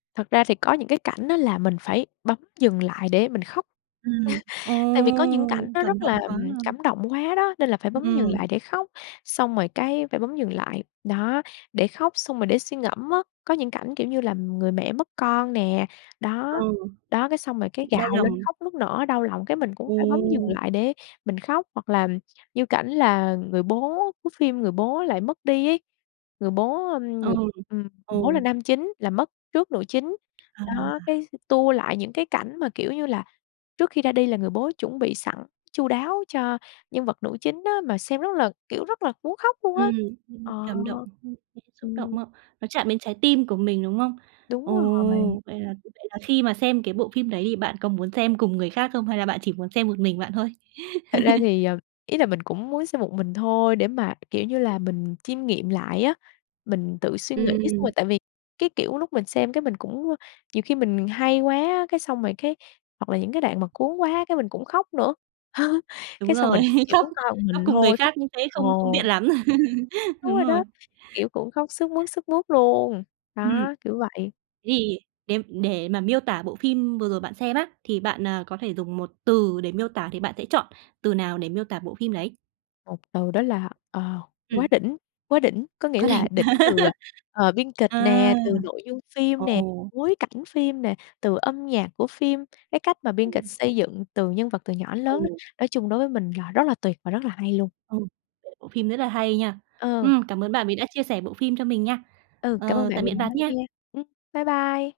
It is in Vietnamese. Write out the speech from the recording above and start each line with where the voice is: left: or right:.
left: Thật ra thì có những cái cảnh á là mình phải bấm dừng lại để mình khóc.
right: Ừm. Ồ!
left: Tại vì có những cảnh nó
right: Cảm
left: rất là
right: động quá ha!
left: cảm động quá đó, nên là phải
right: Ừm,
left: bấm dừng
right: ừm.
left: lại để khóc. Xong rồi cái phải bấm dừng lại, đó, để khóc xong rồi để suy ngẫm á. Có những cảnh, kiểu như là, người mẹ mất con nè, đó,
right: Ừ.
left: đó, cái xong rồi cái
right: Đau
left: gào lên
right: lòng.
left: khóc nức nở, đau lòng, cái mình cũng phải bấm dừng
right: Ừm.
left: lại để mình khóc. Hoặc là như cảnh là người bố của phim, người bố lại mất đi ấy, người bố, ừm, ng
right: Ừm,
left: ừm, người bố là
right: ừ.
left: nam chính là mất trước nữ chính.
right: À!
left: Đó, cái, ừ, tua lại những cái cảnh mà, kiểu như là, trước khi ra đi là người bố chuẩn bị sẵn chu đáo cho nhân vật nữ chính á, mà xem rất là, kiểu, rất là muốn khóc luôn á.
right: Ừm, ưm.
left: Ờ.
right: Cảm động, [unintelligible] dễ xúc động
left: Ừm.
right: đó. Nó chạm đến trái tim của mình, đúng không?
left: Đúng rồi.
right: Ồ! Vậy là vậy là khi mà xem cái bộ phim đấy thì bạn có muốn xem cùng người khác không hay là bạn chỉ muốn xem một mình bạn thôi?
left: Thật ra thì, ờ, ý là mình cũng muốn xem một mình thôi để mà, kiểu như là, mình chiêm nghiệm lại á. Mình tự suy nghĩ xong
right: Ừm.
left: rồi, tại vì, cái kiểu, lúc mình xem, cái, mình cũng à, nhiều khi mình hay quá á, cái xong rồi cái, hoặc là những cái đoạn mà cuốn quá, cái, mình cũng khóc nữa.
right: Đúng
left: Cái xong, mình
right: rồi.
left: chỉ
right: Khóc
left: muốn coi một
right: khóc
left: mình
right: cùng người
left: thôi.
right: khác như thế không không
left: Ồ!
right: tiện lắm.
left: Đúng
right: Đúng
left: rồi
right: rồi.
left: đó. Kiểu, cũng khóc sướt mướt sướt mướt luôn.
right: Ừm.
left: Đó, kiểu vậy.
right: Thì đếm để mà miêu tả bộ phim vừa rồi bạn xem á, thì bạn, à, có thể dùng 1 từ để miêu tả thì bạn sẽ chọn từ nào để miêu tả bộ phim đấy?
left: 1 từ đó là, ờ, "quá
right: Ừm.
left: đỉnh". Quá đỉnh có nghĩa
right: "Quá
left: là
right: đỉnh"
left: đỉnh từ, ờ, biên kịch
right: À!
left: nè, từ nội dung phim nè,
right: Ồ!
left: bối cảnh phim nè, từ âm nhạc của phim, cái cách mà biên kịch
right: Ừ.
left: xây dựng từ nhân vật từ nhỏ đến lớn á.
right: Ừm.
left: Nói chung đối với mình là rất là tuyệt và rất là hay luôn.
right: Ừ, [unintelligible] bộ phim rất là hay nha.
left: Ờ.
right: Ừm, cảm ơn bạn vì đã chia sẻ bộ phim cho mình nha.
left: Ừ, cảm ơn
right: Ờ,
left: bạn
right: tạm
left: vì
right: biệt
left: đã
right: bạn
left: lắng
right: nha.
left: nghe. Ừm. Bye bye.